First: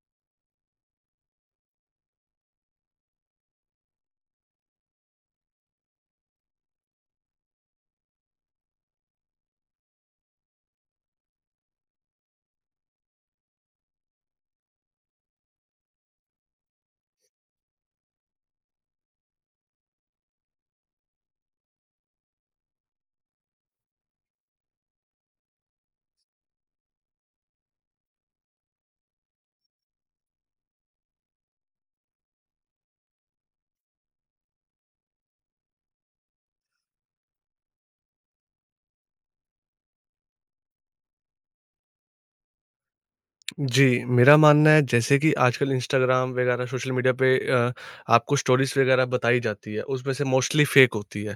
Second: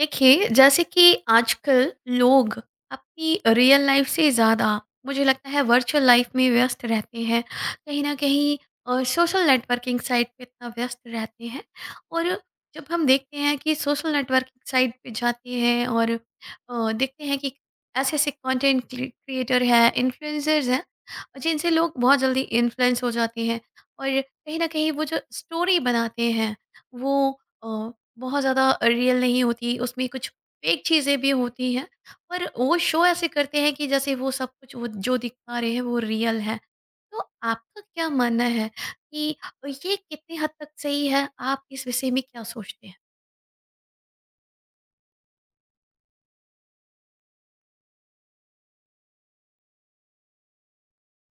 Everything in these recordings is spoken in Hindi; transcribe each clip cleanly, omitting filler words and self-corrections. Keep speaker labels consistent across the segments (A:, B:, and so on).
A: देखिए, जैसे कि आजकल लोग अपनी रियल लाइफ से ज़्यादा, मुझे लगता है, वर्चुअल लाइफ में व्यस्त रहते हैं। कहीं ना कहीं सोशल नेटवर्किंग साइट पे इतना व्यस्त रहते हैं। और जब हम देखते हैं कि सोशल नेटवर्किंग साइट पे जाते हैं और देखते हैं कि ऐसे ऐसे कंटेंट क्रिएटर हैं, इन्फ्लुएंसर्स हैं, जिनसे लोग बहुत जल्दी इन्फ्लुएंस हो जाते हैं। और कहीं ना कहीं वो जो स्टोरी बनाते हैं वो बहुत ज़्यादा रियल नहीं होती। उसमें कुछ फेक चीज़ें भी होती हैं। पर वो शो ऐसे करते हैं कि जैसे वो सब कुछ, वो जो दिखा रहे हैं, वो रियल है। तो आपका क्या मानना है कि ये कितनी हद तक सही है? आप इस विषय में क्या सोचते हैं?
B: जी, मेरा मानना है जैसे कि आजकल इंस्टाग्राम वगैरह सोशल मीडिया पे आपको स्टोरीज़ वगैरह बताई जाती है, उसमें से मोस्टली फ़ेक होती है।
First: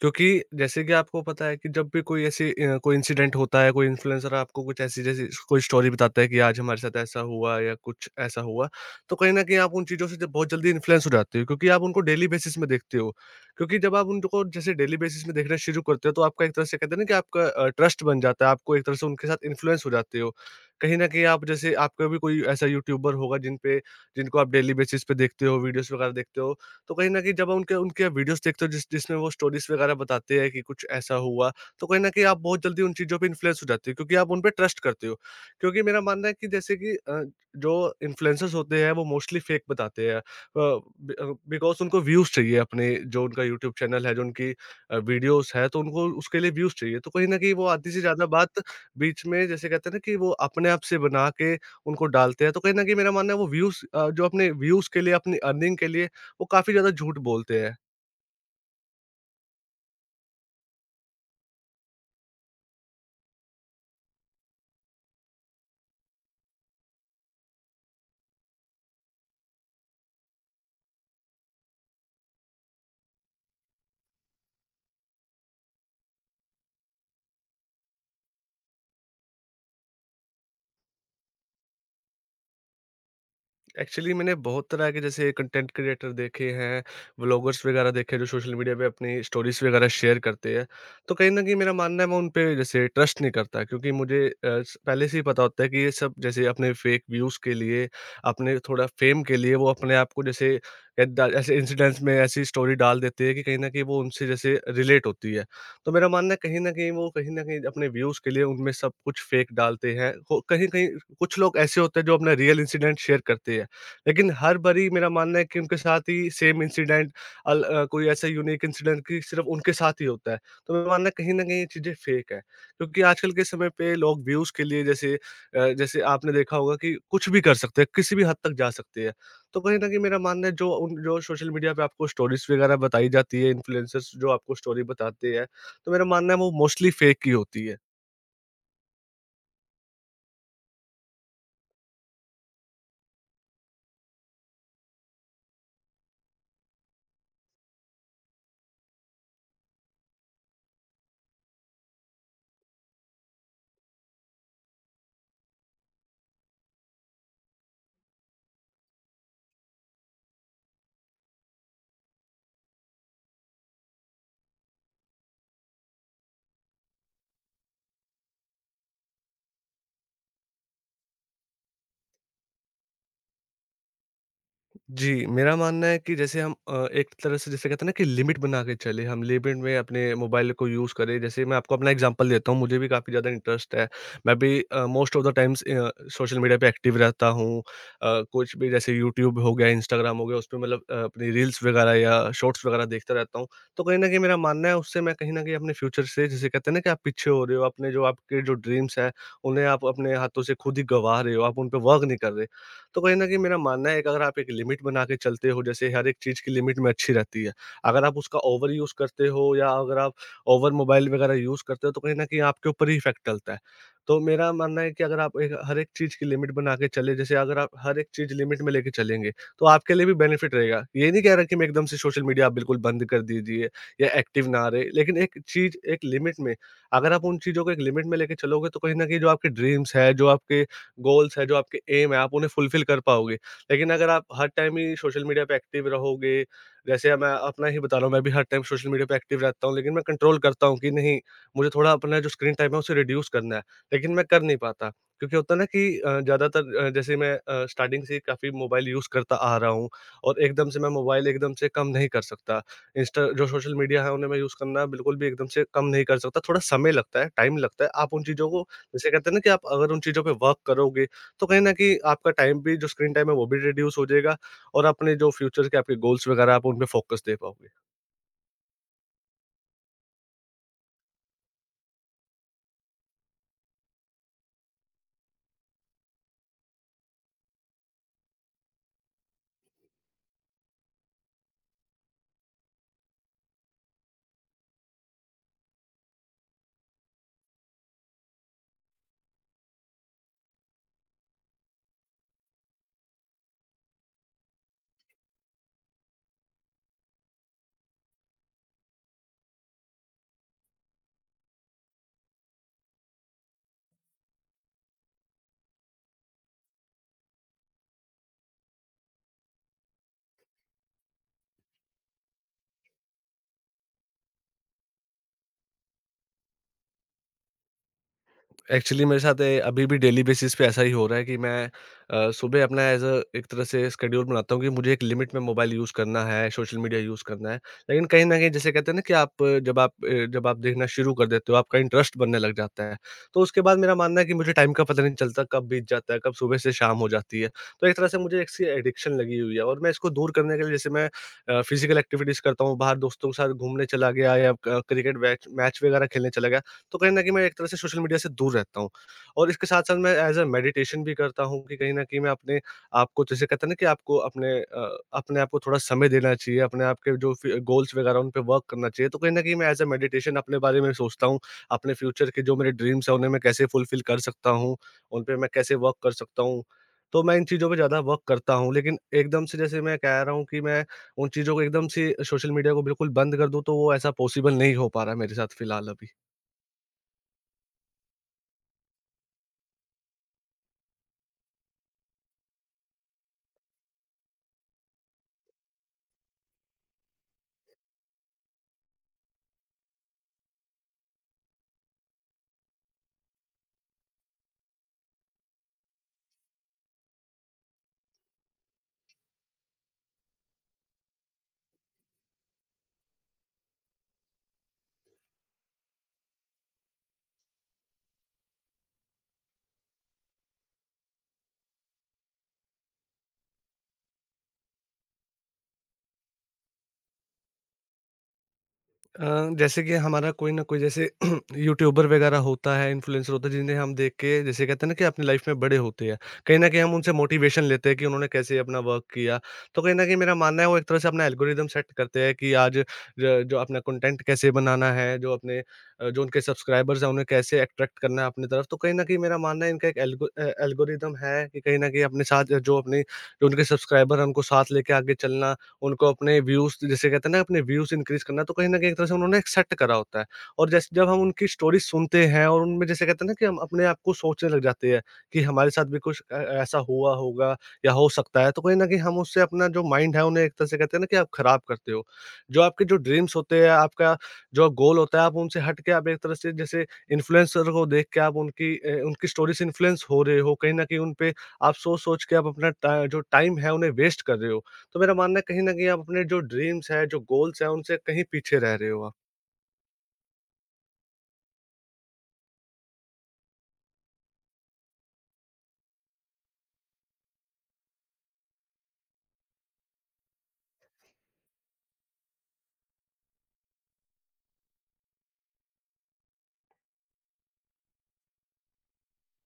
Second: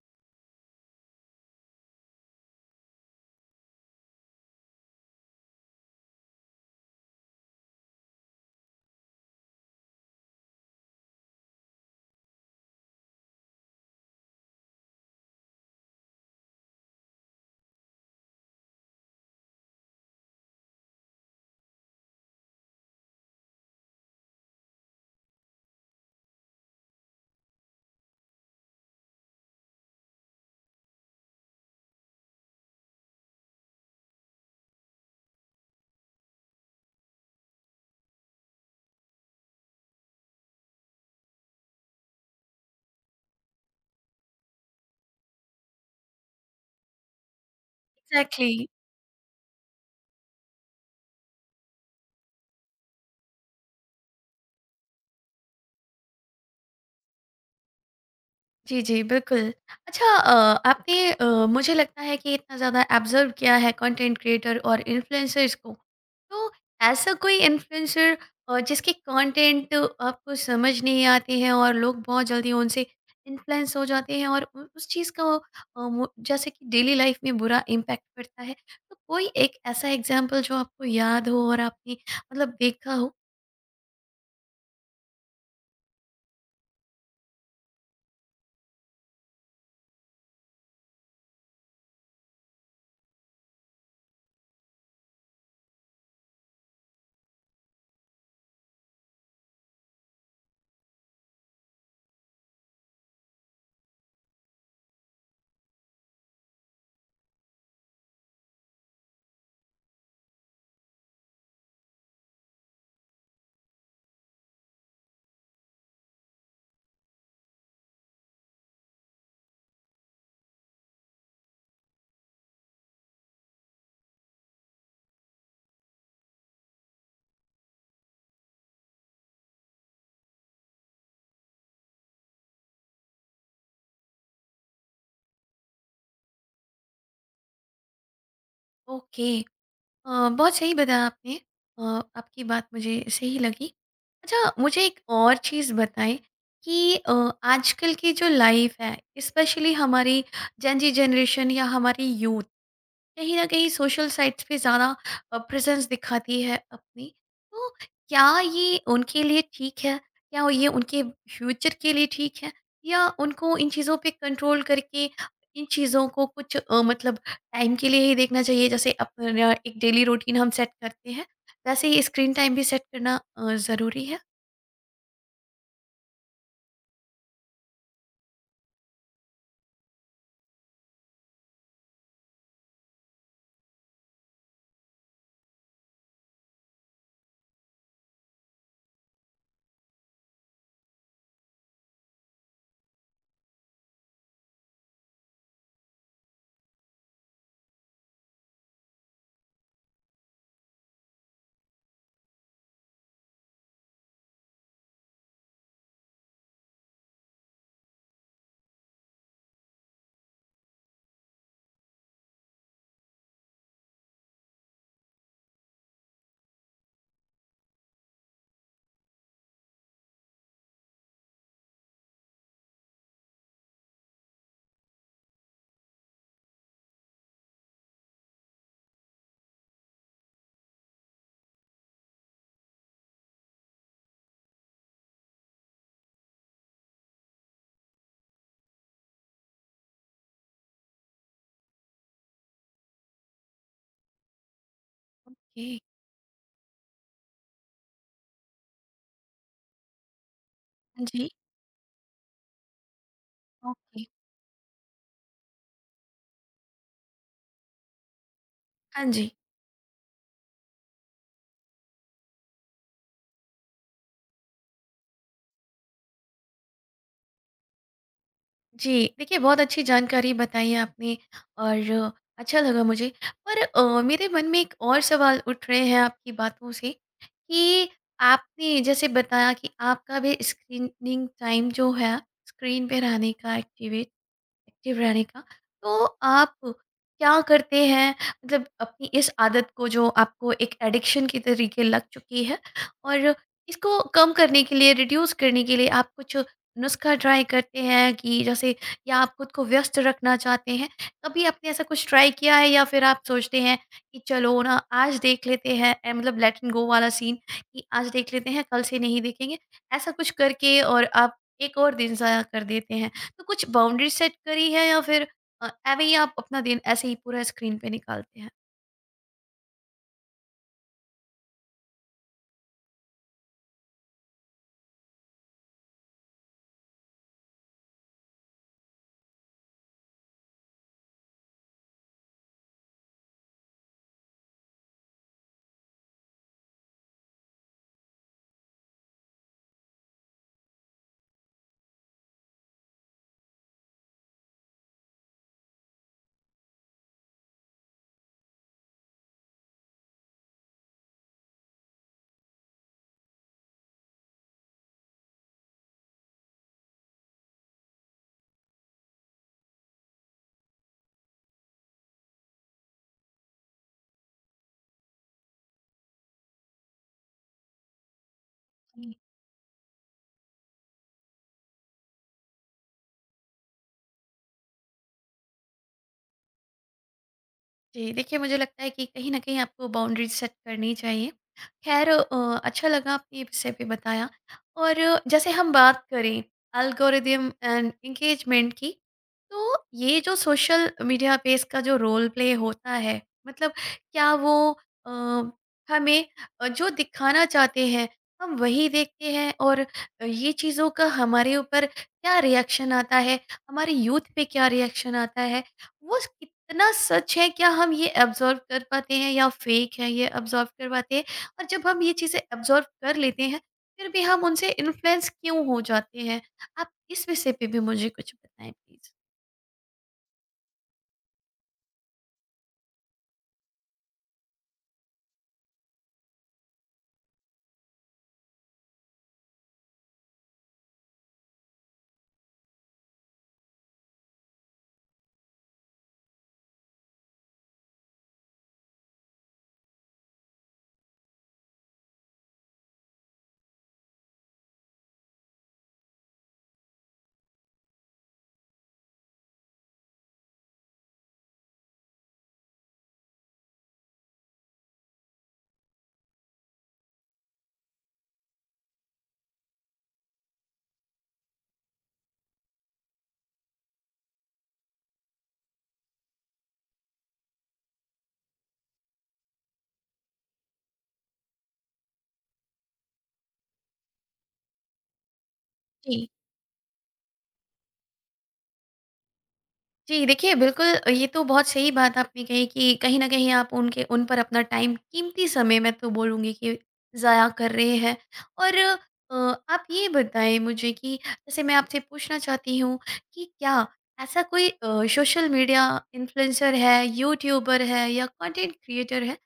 B: क्योंकि जैसे कि आपको पता है कि जब भी कोई ऐसी कोई इंसिडेंट होता है, कोई इन्फ्लुएंसर आपको कुछ ऐसी जैसी कोई स्टोरी बताता है कि आज हमारे साथ ऐसा हुआ या कुछ ऐसा हुआ, तो कहीं न कहीं आप उन चीज़ों से जब बहुत जल्दी इन्फ्लुएंस हो जाते हो क्योंकि आप उनको डेली बेसिस में देखते हो। क्योंकि जब आप उनको जैसे डेली बेसिस में देखना शुरू करते हो, तो आपका एक तरह से कहते हैं ना कि आपका ट्रस्ट बन जाता है, आपको एक तरह से उनके साथ इन्फ्लुएंस हो जाते हो। कहीं न कहीं आप जैसे आपका भी कोई ऐसा यूट्यूबर होगा जिनको आप डेली बेसिस पे देखते हो, वीडियोज़ वगैरह देखते हो। तो कहीं न कहीं जब उनके उनके वीडियोज़ देखते हो जिसमें वो स्टोरीज़ वगैरह बताते हैं कि कुछ ऐसा हुआ, तो कहीं न कहीं आप बहुत जल्दी उन चीज़ों पे इन्फ्लुएंस हो जाते हो क्योंकि आप उन पे ट्रस्ट करते हो। क्योंकि मेरा मानना है कि जैसे कि जो इन्फ्लुएंसर्स होते हैं, वो मोस्टली फेक बताते हैं। बि अ, बिकॉज़ उनको व्यूज़ चाहिए, अपने जो उनका यूट्यूब चैनल है, जो उनकी वीडियोज़ है, तो उनको उसके लिए व्यूज़ चाहिए। तो कहीं न कहीं वो आधी से ज़्यादा
A: एग्जैक्टली
B: बात
A: exactly।
B: बीच में, जैसे कहते हैं ना कि, वो अपने आप से बना के उनको डालते हैं। तो कहीं न कहीं मेरा मानना है, वो व्यूज़ जो अपने व्यूज़ के लिए, अपनी अर्निंग के लिए वो काफ़ी ज़्यादा झूठ बोलते हैं।
A: जी जी बिल्कुल। अच्छा, आपने मुझे लगता है कि इतना ज़्यादा ऑब्जर्व किया है कंटेंट क्रिएटर और इन्फ्लुएंसर्स को। तो ऐसा कोई इन्फ्लुएंसर जिसके कंटेंट आपको समझ नहीं आते हैं और लोग बहुत जल्दी उनसे इन्फ्लुएंस हो जाते हैं, और उस चीज़ का जैसे कि डेली लाइफ में बुरा इम्पैक्ट पड़ता है। तो कोई एक ऐसा एग्जाम्पल जो आपको याद हो और आपने मतलब देखा हो।
B: एक्चुअली मैंने बहुत तरह के जैसे कंटेंट क्रिएटर देखे हैं, व्लॉगर्स वगैरह देखे हैं, जो सोशल मीडिया पे अपनी स्टोरीज़ वगैरह शेयर करते हैं। तो कहीं न कहीं मेरा मानना है मैं उन पे जैसे ट्रस्ट नहीं करता, क्योंकि मुझे अ, स पहले से ही पता होता है कि ये सब जैसे अपने फेक व्यूज़ के लिए, अपने थोड़ा फेम के लिए वो अपने आप को जैसे एदा ऐसे इंसिडेंट्स में ऐसी स्टोरी डाल देते हैं कि कहीं न कहीं वो उनसे जैसे रिलेट होती है। तो मेरा मानना है, कहीं न कहीं अपने व्यूज़ के लिए उनमें सब कुछ फेक डालते हैं। हो कहीं-कहीं कुछ लोग ऐसे होते हैं जो अपना रियल इंसिडेंट शेयर करते हैं। लेकिन हर बारी मेरा मानना है कि उनके साथ ही सेम इंसिडेंट, कोई ऐसा यूनिक इंसिडेंट कि सिर्फ़ उनके साथ ही होता है। तो मेरा मानना है कहीं न कहीं ये चीज़ें फ़ेक है। क्योंकि आजकल के समय पे लोग व्यूज़ के लिए, जैसे आपने देखा होगा, कि कुछ भी कर सकते हैं, किसी भी हद तक जा सकते हैं। तो कहीं न कहीं मेरा मानना है, जो सोशल मीडिया पे आपको स्टोरीज़ वगैरह बताई जाती है, इन्फ्लुएंसर्स जो आपको स्टोरी बताते हैं, तो मेरा मानना है वो मोस्टली फ़ेक ही होती है।
A: ओके, बहुत सही बताया आपने। अ, आपकी बात मुझे सही लगी। अच्छा, मुझे एक और चीज़ बताएँ कि आजकल की जो लाइफ है, स्पेशली हमारी जेन ज़ी जनरेशन या हमारी यूथ, कहीं न कहीं सोशल साइट्स पे ज़्यादा प्रेज़ेंस दिखाती है अपनी। तो क्या ये उनके लिए ठीक है? क्या ये उनके फ्यूचर के लिए ठीक है? या उनको इन चीज़ों पे कंट्रोल करके इन चीज़ों को कुछ मतलब टाइम के लिए ही देखना चाहिए? जैसे अपना एक डेली रूटीन हम सेट करते हैं, वैसे ही स्क्रीन टाइम भी सेट करना ज़रूरी है?
B: जी, मेरा मानना है कि जैसे हम एक तरह से, जैसे कहते हैं ना, कि लिमिट बना के चलें, हम लिमिट में अपने मोबाइल को यूज़ करें। जैसे मैं आपको अपना एग्ज़ाम्पल देता हूँ, मुझे भी काफ़ी ज़्यादा इंटरेस्ट है। मैं भी most of the times social media पे एक्टिव रहता हूँ। कुछ भी जैसे यूट्यूब हो गया, इंस्टाग्राम हो गया, उसपे मतलब अपनी रील्स वगैरह या शॉर्ट्स वगैरह देखता रहता हूँ। तो कहीं न कहीं मेरा मानना है, उससे मैं कहीं न कहीं अपने फ्यूचर से, जिसे कहते हैं ना कि आप पीछे हो रहे हो, अपने जो आपके जो ड्रीम्स हैं, उन्हें आप अपने हाथों से खुद ही गँवा रहे हो, आप उन पे वर्क नहीं कर रहे। तो कहीं न कहीं मेरा मानना है कि अगर आप एक लिमिट बना के चलते हो, जैसे हर एक चीज़ की लिमिट में अच्छी रहती है। अगर आप उसका ओवर यूज़ करते हो, या अगर आप ओवर मोबाइल वगैरह यूज़ करते हो, तो कहीं न कहीं आपके ऊपर ही इफ़ेक्ट डलता है। तो मेरा मानना है कि अगर आप एक हर एक चीज़ की लिमिट बना के चले, जैसे अगर आप हर एक चीज़ लिमिट में लेके चलेंगे, तो आपके लिए भी बेनिफिट रहेगा। ये नहीं कह रहा कि मैं एकदम से सोशल मीडिया आप बिल्कुल बंद कर दीजिए, या एक्टिव ना रहे, लेकिन एक चीज़ एक लिमिट में, अगर आप उन चीज़ों को एक लिमिट में लेके चलोगे, तो कहीं न कहीं जो आपके ड्रीम्स हैं, जो आपके गोल्स है, जो आपके एम है, आप उन्हें फुलफ़िल कर पाओगे। लेकिन अगर आप हर टाइम ही सोशल मीडिया पे एक्टिव रहोगे, जैसे मैं अपना ही बता रहा हूँ, मैं भी हर टाइम सोशल मीडिया पे एक्टिव रहता हूँ, लेकिन मैं कंट्रोल करता हूँ कि नहीं, मुझे थोड़ा अपना जो स्क्रीन टाइम है, उसे रिड्यूस करना है। लेकिन मैं कर नहीं पाता, क्योंकि होता है ना
A: ओके।
B: कि ज़्यादातर जैसे मैं स्टार्टिंग से ही काफ़ी मोबाइल यूज़ करता आ रहा हूँ, और एकदम से मैं
A: हाँ
B: मोबाइल
A: जी।
B: एकदम से कम नहीं कर सकता। इंस्टा जो सोशल
A: ओके।
B: मीडिया है, उन्हें मैं यूज़ करना बिल्कुल भी एकदम से कम नहीं कर सकता। थोड़ा समय लगता है, टाइम लगता है। आप उन चीज़ों को,
A: हाँ
B: जैसे
A: जी।
B: कहते हैं ना, कि आप अगर उन चीज़ों पे वर्क करोगे, तो कहीं न कहीं आपका टाइम भी जो स्क्रीन टाइम है वो भी रिड्यूस हो जाएगा, और अपने जो फ्यूचर के आपके गोल्स वगैरह, आप उन पे फ़ोकस दे पाओगे।
A: जी, देखिए बहुत अच्छी जानकारी बताई है आपने, और अच्छा लगा मुझे। पर मेरे मन में एक और सवाल उठ रहे हैं आपकी बातों से कि आपने जैसे बताया कि आपका भी स्क्रीनिंग टाइम जो है, स्क्रीन पे रहने का एक्टिवेट एक्टिव रहने का, तो आप क्या करते हैं? मतलब अपनी इस आदत को, जो आपको एक एडिक्शन की तरीके लग चुकी है, और इसको कम करने के लिए, रिड्यूस करने के लिए, आप कुछ नुस्खा ट्राई करते हैं कि जैसे या आप खुद को व्यस्त रखना चाहते हैं? कभी आपने ऐसा कुछ ट्राई किया है या फिर आप सोचते हैं कि चलो ना, आज देख लेते हैं, ए, मतलब लेट एंड गो वाला सीन कि आज देख लेते हैं कल से नहीं देखेंगे, ऐसा कुछ करके और आप एक और दिन ज़ाया कर देते हैं? तो कुछ बाउंड्री सेट करी है या फिर ऐवे ही आप अपना दिन ऐसे ही पूरा स्क्रीन पे निकालते हैं?
B: एक्चुअली मेरे साथ अभी भी डेली बेसिस पे ऐसा ही हो रहा है कि मैं सुबह अपना एज अ एक तरह से स्केड्यूल बनाता हूँ, कि मुझे एक लिमिट में मोबाइल यूज़ करना है, सोशल मीडिया यूज़ करना है। लेकिन कहीं न कहीं, जैसे कहते हैं ना, कि जब आप देखना शुरू कर देते हो, आपका इंटरेस्ट बनने लग जाता है। तो उसके बाद मेरा मानना है कि मुझे टाइम का पता नहीं चलता, कब बीत जाता है, कब सुबह से शाम हो जाती है। तो एक तरह से मुझे इसकी एडिक्शन लगी हुई है, और मैं इसको दूर करने के लिए, जैसे मैं फिज़िकल एक्टिविटीज़ करता हूँ, बाहर दोस्तों के साथ घूमने चला गया, या क क्रिकेट वैच मैच वगैरह खेलने चला गया। तो कहीं न कहीं मैं एक तरह से सोशल मीडिया से दूर रहता हूँ। और इसके साथ-साथ मैं एज़ अ मेडिटेशन भी करता हूँ, कि कहीं न कहीं मैं अपने आप को, जैसे कहते हैं ना, कि आपको अपने आप को थोड़ा समय देना चाहिए, अपने आप के जो फ़ि गोल्स वगैरह उन पे वर्क करना चाहिए। तो कहीं न कहीं मैं एज़ अ मेडिटेशन अपने बारे में सोचता हूँ, अपने फ्यूचर के जो मेरे ड्रीम्स हैं उन्हें मैं कैसे फुलफ़िल कर सकता हूँ, उन पे मैं कैसे वर्क कर सकता हूँ। तो मैं इन चीज़ों पे ज़्यादा वर्क करता हूँ, लेकिन एकदम से, जैसे मैं कह रहा हूँ कि मैं उन चीज़ों को एकदम से सोशल मीडिया को बिल्कुल बंद कर दूँ, तो वो ऐसा पॉसिबल नहीं हो पा रहा है मेरे साथ फ़िलहाल अभी।
A: जी, देखिए मुझे लगता है कि कहीं न कहीं आपको बाउंड्रीज़ सेट करनी चाहिए। ख़ैर, अच्छा लगा आपने ये विषय पे बताया। और जैसे हम बात करें एल्गोरिदम एंड एंगेजमेंट की, तो ये जो सोशल मीडिया पे इसका जो रोल प्ले होता है, मतलब क्या वो अ, हमें जो दिखाना चाहते हैं, हम वही देखते हैं, और ये चीज़ों का हमारे ऊपर क्या रिएक्शन आता है, हमारे यूथ पे क्या रिएक्शन आता है, वो कितना सच है? क्या हम ये एब्जॉर्व कर पाते हैं या फेक है ये एब्जॉर्व कर पाते हैं? और जब हम ये चीज़ें एब्जॉर्व कर लेते हैं फिर भी हम उनसे इन्फ्लुएंस क्यों हो जाते हैं? आप इस विषय पे भी मुझे कुछ बताएं प्लीज।
B: अ, जैसे कि हमारा कोई ना कोई जैसे यूट्यूबर वगैरह होता है, इन्फ्लुएंसर होता है, जिन्हें हम देख के, जैसे कहते हैं ना, कि अपनी लाइफ में बड़े होते हैं। कहीं न कहीं हम उनसे मोटिवेशन लेते हैं कि उन्होंने कैसे अपना वर्क किया। तो कहीं न कहीं मेरा मानना है वो एक तरह से अपना एल्गोरिदम सेट करते हैं कि आज ज जो अपना कंटेंट कैसे बनाना है, जो उनके सब्सक्राइबर्स हैं उन्हें कैसे अट्रैक्ट करना है अपनी तरफ। तो कहीं न कहीं मेरा मानना है, इनका एक एल्गोरिदम है कि कहीं न कहीं अपने साथ जो उनके सब्सक्राइबर हैं उनको साथ लेके आगे चलना। उनको अपने व्यूज़, जिसे कहते हैं ना, अपने व्यूज़ इंक्रीज़ करना, तो कहीं न कहीं एक तरह से उन्होंने एक्सेप्ट करा होता है। और जैसे जब हम उनकी स्टोरी सुनते हैं, और उनमें, जैसे कहते हैं ना, कि हम अपने आप को सोचने लग जाते हैं कि हमारे साथ भी कुछ ऐसा हुआ होगा या हो सकता है, तो कहीं न कहीं हम उससे अपना जो माइंड है उन्हें एक तरह से, कहते हैं ना, कि आप खराब करते हो। जो आपके जो ड्रीम्स होते हैं, आपका जो गोल होता है, आप उनसे हट के, आप एक तरह से जैसे इन्फ्लुएंसर को देख के, आप उनकी स्टोरी से इन्फ्लुएंस हो रहे हो, कहीं न कहीं उन पे आप सोच-सोच के आप अपना टा जो टाइम है उन्हें वेस्ट कर रहे हो। तो मेरा मानना है कहीं न कहीं आप अपने
A: जी।
B: जो ड्रीम्स हैं, जो गोल्स हैं, उनसे कहीं पीछे रह रहे हो आप।
A: जी, देखिए बिल्कुल। ये तो बहुत सही बात आपने कही कि कहीं न कहीं आप उनके उन पर अपना टाइम, कीमती समय मैं तो बोलूँगी, कि ज़ाया कर रहे हैं। और आप ये बताएँ मुझे कि जैसे मैं आपसे पूछना चाहती हूँ कि क्या ऐसा कोई सोशल मीडिया इन्फ्लुएंसर है, यूट्यूबर है या कंटेंट क्रिएटर है,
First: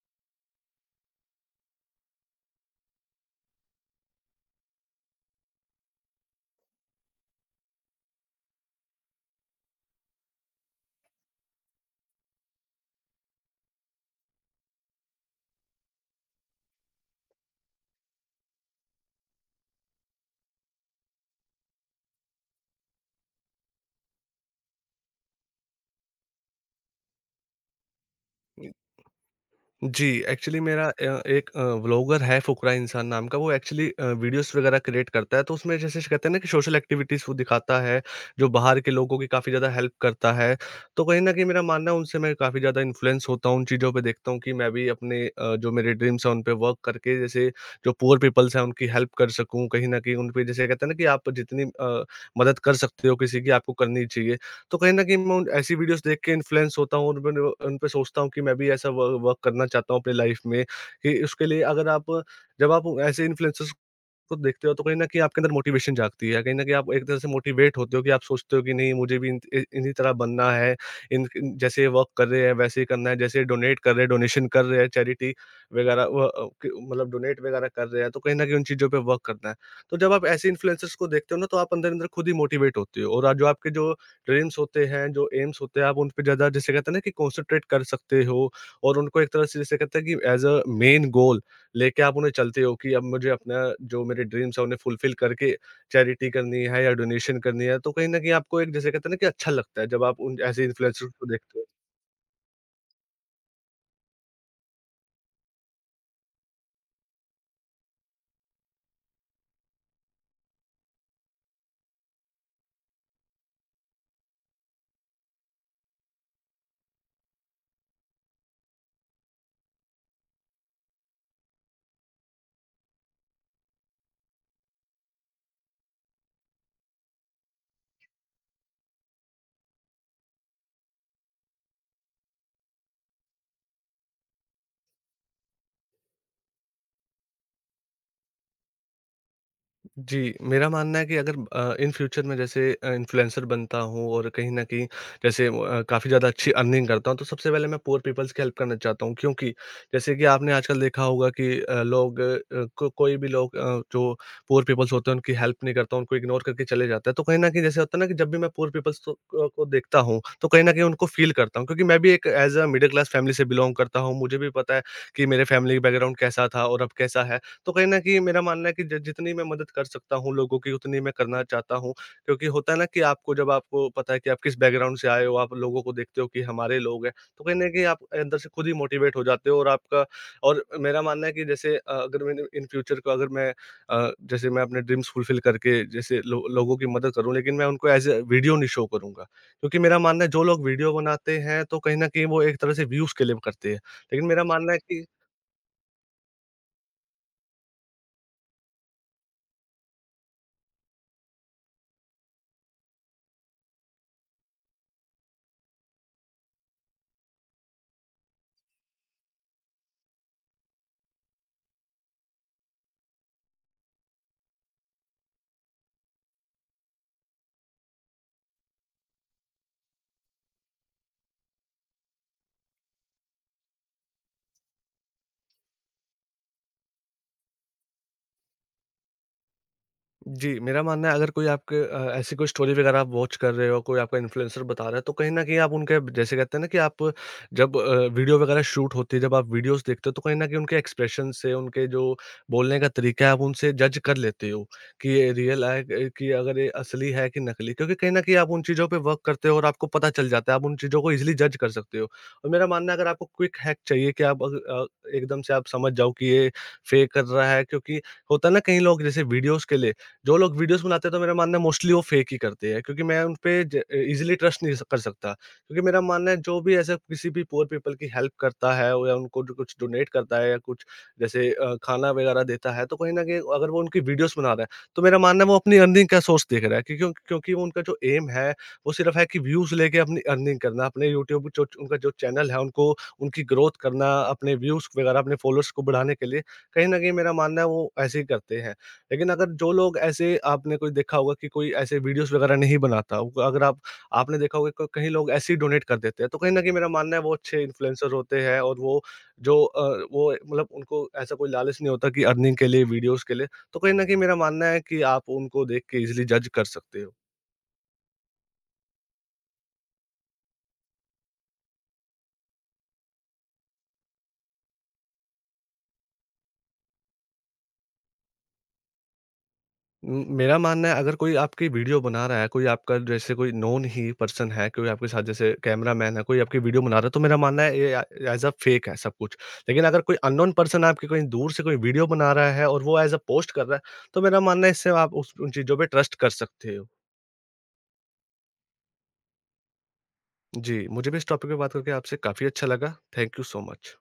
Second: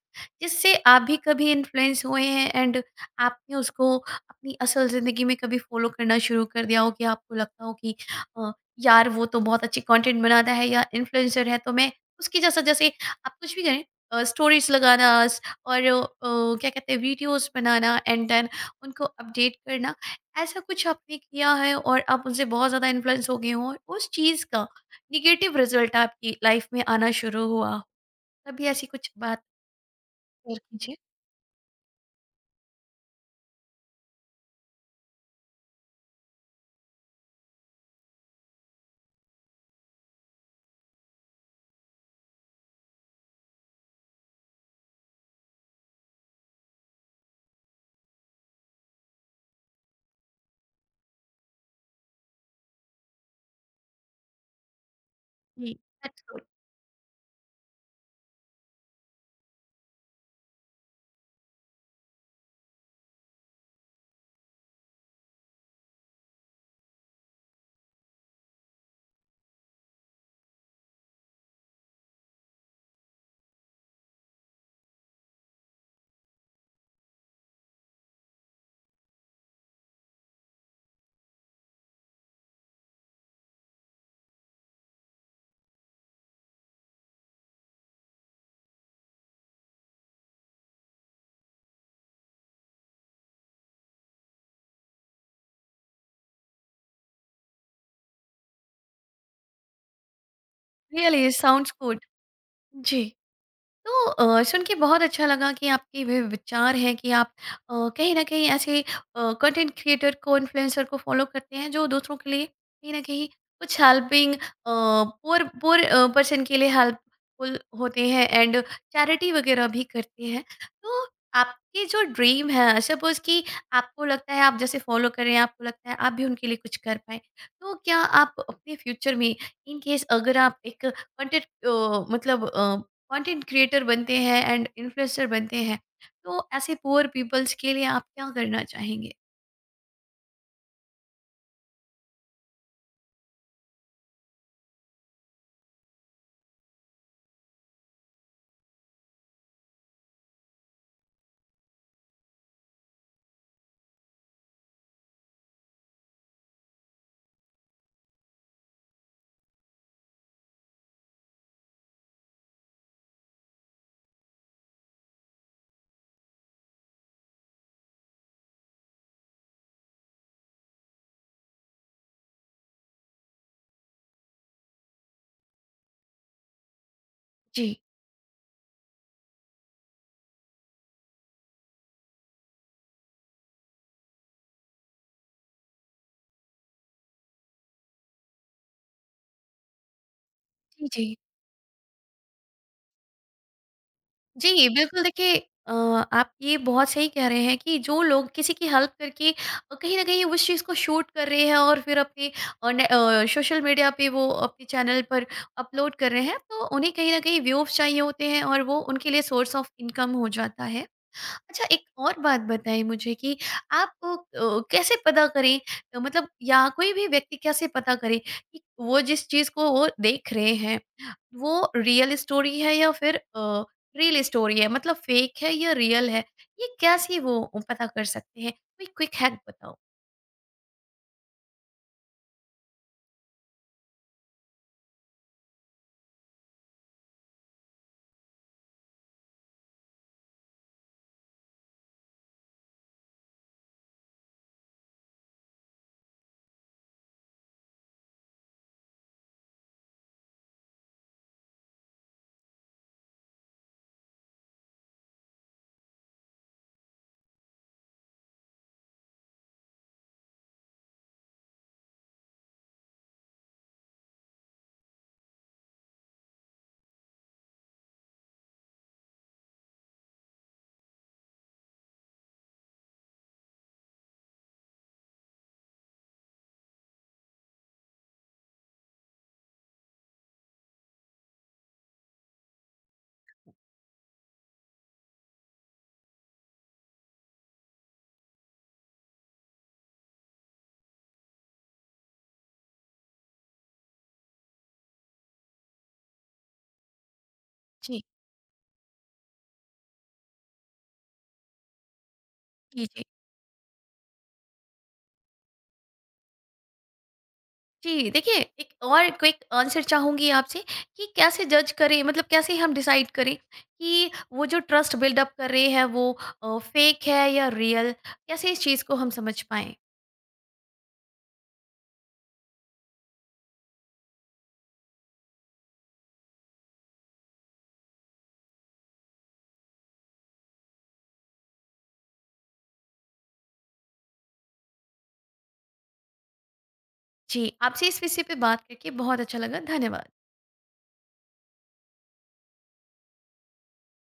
A: जिससे आप भी कभी इन्फ्लुएंस हुए हैं एंड आपने उसको अपनी असल ज़िंदगी में कभी फ़ॉलो करना शुरू कर दिया हो कि आपको लगता हो कि अ, यार वो तो बहुत अच्छे कंटेंट बनाता है या इन्फ्लुएंसर है तो मैं उसकी जैसा जैसे आप कुछ भी करें, स्टोरीज लगाना और क्या कहते हैं, वीडियोस बनाना एंड देन उनको अपडेट करना, ऐसा कुछ आपने किया है और आप उनसे बहुत ज़्यादा इन्फ्लुएंस हो गए हो और उस चीज़ का निगेटिव रिजल्ट आपकी लाइफ में आना शुरू हुआ हो, तभी ऐसी कुछ बात
B: जी,
A: शेयर
B: एक्चुअली मेरा
A: कीजिए।
B: एक व्लॉगर है फुकरा इंसान नाम का, वो एक्चुअली वीडियोज़ वगैरह क्रिएट करता है, तो उसमें, जैसे कहते हैं ना, कि सोशल एक्टिविटीज़ वो दिखाता है, जो बाहर के लोगों की काफ़ी ज़्यादा हेल्प करता है। तो कहीं न कहीं मेरा मानना है उनसे मैं काफ़ी ज़्यादा इन्फ्लुएंस होता हूँ, उन चीज़ों पे देखता हूँ कि मैं भी अपने जो मेरे ड्रीम्स हैं, उन पे वर्क करके जैसे जो पुअर पीपल्स हैं, उनकी हेल्प कर सकूँ। कहीं न कहीं उन पे जैसे कहते हैं ना कि आप जितनी मदद कर सकते हो किसी की, आपको करनी चाहिए। तो कहीं न कहीं मैं उन
A: जी,
B: ऐसी वीडियोज़ देख
A: दैट्स
B: के
A: गुड।
B: इन्फ्लुएंस होता हूँ और मैंने उन पे सोचता हूँ कि मैं भी ऐसा व वर्क करना चाहता हूँ अपनी लाइफ़ में, कि उसके लिए अगर आप जब आप ऐसे इन्फ्लुएंसर्स को देखते हो तो कहीं न कहीं आपके अंदर मोटिवेशन जागती है। कहीं न कहीं आप एक तरह से मोटिवेट होते हो कि आप सोचते हो कि नहीं, मुझे भी इन इ इन्हीं तरह बनना है, इन इन जैसे ये वर्क कर रहे हैं वैसे ही करना है, जैसे डोनेट कर रहे हैं, डोनेशन कर रहे हैं, चैरिटी वगैरह, व अ, क मतलब डोनेट वगैरह कर रहे हैं, तो कहीं न कहीं उन चीज़ों पे वर्क करना है। तो जब आप ऐसे इन्फ्लुएंसर्स को देखते हो ना, तो आप अंदर-अंदर खुद ही मोटिवेट होते हो, और जो आपके जो ड्रीम्स होते हैं, जो एम्स होते हैं, आप उन पे ज़्यादा जैसे कहते हैं ना कि कॉन्संट्रेट कर सकते हो, और उनको एक तरह से जैसे कहते हैं कि एज़ अ मेन गोल लेके आप उन्हें चलते हो कि अब मुझे अपना जो मेरे ड्रीम्स हैं, उन्हें फुलफिल करके चैरिटी करनी है या डोनेशन करनी है। तो कहीं न कहीं आपको एक जैसे कहते हैं ना कि अच्छा लगता है, जब आप उन ऐसे इन्फ्लुएंसर्स को
A: रियली
B: देखते हो।
A: Sounds good. जी। तो सुन के बहुत अच्छा लगा कि आपके वे विचार हैं कि आप कहीं न कहीं ऐसे कंटेंट क्रिएटर को, इन्फ्लुएंसर को फ़ॉलो करते हैं जो दूसरों के लिए कहीं न कहीं कुछ हेल्पिंग पुअर पुअर पर्सन के लिए हेल्पफुल होते हैं एंड चैरिटी वगैरह भी करते हैं। तो आपकी जो ड्रीम है, सपोज़, कि आपको लगता है आप जैसे फ़ॉलो कर रहे हैं, आपको लगता है आप भी उनके लिए कुछ कर पाएँ। तो क्या आप अपने फ्यूचर में, इन केस अगर आप एक कंटेंट कंटेंट क्रिएटर बनते हैं एंड इन्फ्लुएंसर बनते हैं, तो ऐसे पुअर पीपल्स के लिए आप क्या करना चाहेंगे?
B: जी, मेरा मानना है कि अगर इन फ्यूचर में जैसे इन्फ्लुएंसर बनता हूँ और कहीं न कहीं जैसे काफ़ी ज़्यादा अच्छी अर्निंग करता हूँ, तो सबसे पहले मैं पुअर पीपल्स की हेल्प करना चाहता हूँ। क्योंकि जैसे कि आपने आजकल देखा होगा कि लोग को कोई भी लोग जो पुअर पीपल्स होते हैं उनकी हेल्प नहीं करता, उनको इग्नोर करके चले जाता है। तो कहीं न कहीं जैसे होता है ना कि जब भी मैं पुअर पीपल्स को देखता हूँ, तो कहीं न कहीं उनको फ़ील करता हूँ। क्योंकि मैं भी एक as a middle class family से बिलॉन्ग करता हूँ, मुझे भी पता है कि मेरे फैमिली बैकग्राउंड कैसा था और अब कैसा है। तो कहीं न कहीं मेरा मानना है कि ज जितनी मैं मदद कर सकता हूँ लोगों की, उतनी मैं करना चाहता हूँ। क्योंकि होता है ना कि आपको जब आपको पता है कि आप किस बैकग्राउंड से आए हो, आप लोगों को देखते हो कि हमारे लोग हैं, तो कहीं
A: जी।
B: न कहीं आप अंदर से खुद ही मोटिवेट हो जाते हो, और आपका और मेरा मानना है कि जैसे अगर मैंने इन फ्यूचर को अगर मैं जैसे मैं अपने ड्रीम्स फुलफिल करके जैसे लो लोगों की मदद करूँ, लेकिन मैं उनको एज़ अ वीडियो नहीं शो करूँगा। क्योंकि मेरा मानना है जो लोग
A: जी।
B: वीडियो
A: जी।
B: बनाते हैं, तो कहीं न कहीं वो एक तरह से व्यूज़ के लिए करते हैं। लेकिन मेरा
A: जी
B: मानना है
A: बिल्कुल।
B: कि
A: देखिए, आप ये बहुत सही कह रहे हैं कि जो लोग किसी की हेल्प करके कहीं ना कहीं उस चीज़ को शूट कर रहे हैं और फिर अपने सोशल मीडिया पे, वो अपने चैनल पर अपलोड कर रहे हैं, तो उन्हें कहीं ना कहीं व्यूज चाहिए होते हैं और वो उनके लिए सोर्स ऑफ इनकम हो जाता है। अच्छा, एक और बात बताइए मुझे कि आप कैसे पता करें, मतलब या कोई भी व्यक्ति कैसे पता करे कि वो जिस चीज को वो देख रहे हैं वो रियल स्टोरी है या फिर रियल स्टोरी है मतलब फेक है या रियल है, ये कैसे वो पता कर सकते हैं? कोई क्विक हैक बताओ।
B: जी, मेरा मानना है, अगर कोई आपके ऐसी कोई स्टोरी वगैरह आप वॉच कर रहे हो, कोई आपका इन्फ्लुएंसर बता रहा है, तो कहीं न कहीं आप उनके जैसे कहते हैं ना कि आप जब वीडियो वगैरह शूट होती है, जब आप वीडियोज़ देखते हो, तो कहीं न कहीं उनके एक्सप्रेशन से, उनके जो बोलने का तरीका है, आप उनसे जज कर लेते हो कि ये रियल है कि अगर ये असली है कि नकली। क्योंकि कहीं न कहीं आप उन चीज़ों पे वर्क करते हो और आपको पता चल जाता है, आप उन चीज़ों को ईज़िली जज कर सकते हो। और मेरा मानना है, अगर आपको क्विक हैक चाहिए कि आप एकदम से आप समझ जाओ कि ये फेक कर रहा है, क्योंकि होता है ना, कई लोग जैसे वीडियोज़ के लिए, जो लोग वीडियोज़ बनाते हैं, तो मेरा मानना है मोस्टली वो फेक ही करते हैं, क्योंकि मैं उनपे ज ईज़िली ट्रस्ट नहीं कर सकता। क्योंकि मेरा मानना है, जो भी ऐसे किसी भी पुअर पीपल की हेल्प करता है या उनको जो कुछ डोनेट करता है या कुछ जैसे खाना वगैरह देता है, तो कहीं न कहीं अगर वो उनकी वीडियोज़ बना रहा है, तो मेरा मानना है वो अपनी अर्निंग का सोर्स देख रहा है। क्योंकि वो उनका जो ऐम है, वो सिर्फ़ है कि व्यूज़ लेके अपनी अर्निंग करना, अपने यूट्यूब पे जो उनका जो चैनल है उनको उनकी ग्रोथ करना, अपने व्यूज़ वगैरह, अपने फ़ॉलोअर्स को बढ़ाने के लिए, कहीं न कहीं मेरा मानना है वो ऐसे ही करते हैं। लेकिन अगर जो लोग ऐसे आपने कोई देखा होगा कि कोई ऐसे वीडियोज़ वगैरह नहीं बनाता, वो अगर आप आपने देखा होगा क कहीं लोग ऐसे ही डोनेट कर देते हैं, तो कहीं न कहीं मेरा मानना है वो अच्छे
A: जी।
B: इन्फ्लुएंसर होते हैं, और जो अ, वो मतलब उनको ऐसा कोई लालच नहीं होता कि अर्निंग के लिए,
A: जी,
B: वीडियोज़ के लिए। तो कहीं न कहीं मेरा मानना है कि आप उनको देख के ईज़िली जज कर सकते हो।
A: जी, देखिए एक और क्विक आंसर चाहूँगी आपसे कि कैसे जज करें, मतलब कैसे हम डिसाइड करें कि वो जो ट्रस्ट बिल्डअप कर रहे हैं वो फेक है या रियल, कैसे इस चीज़ को हम समझ पाएँ?
B: मेरा मानना है, अगर कोई आपकी वीडियो बना रहा है, कोई आपका जैसे कोई नोन ही पर्सन है, कोई आपके साथ जैसे कैमरामैन है, कोई आपकी वीडियो बना रहा है, तो मेरा मानना है ये एज़ अ फ़ेक है सब कुछ। लेकिन अगर कोई अननोन पर्सन आपकी कहीं दूर से कोई वीडियो बना रहा है और वो एज़ अ पोस्ट कर रहा है, तो मेरा मानना है इससे आप उस उन चीज़ों पे ट्रस्ट कर सकते हो।
A: जी, आपसे इस विषय पे बात करके बहुत अच्छा लगा। धन्यवाद।
B: जी, मुझे भी इस टॉपिक पे बात करके आपसे काफ़ी अच्छा लगा। Thank you so much.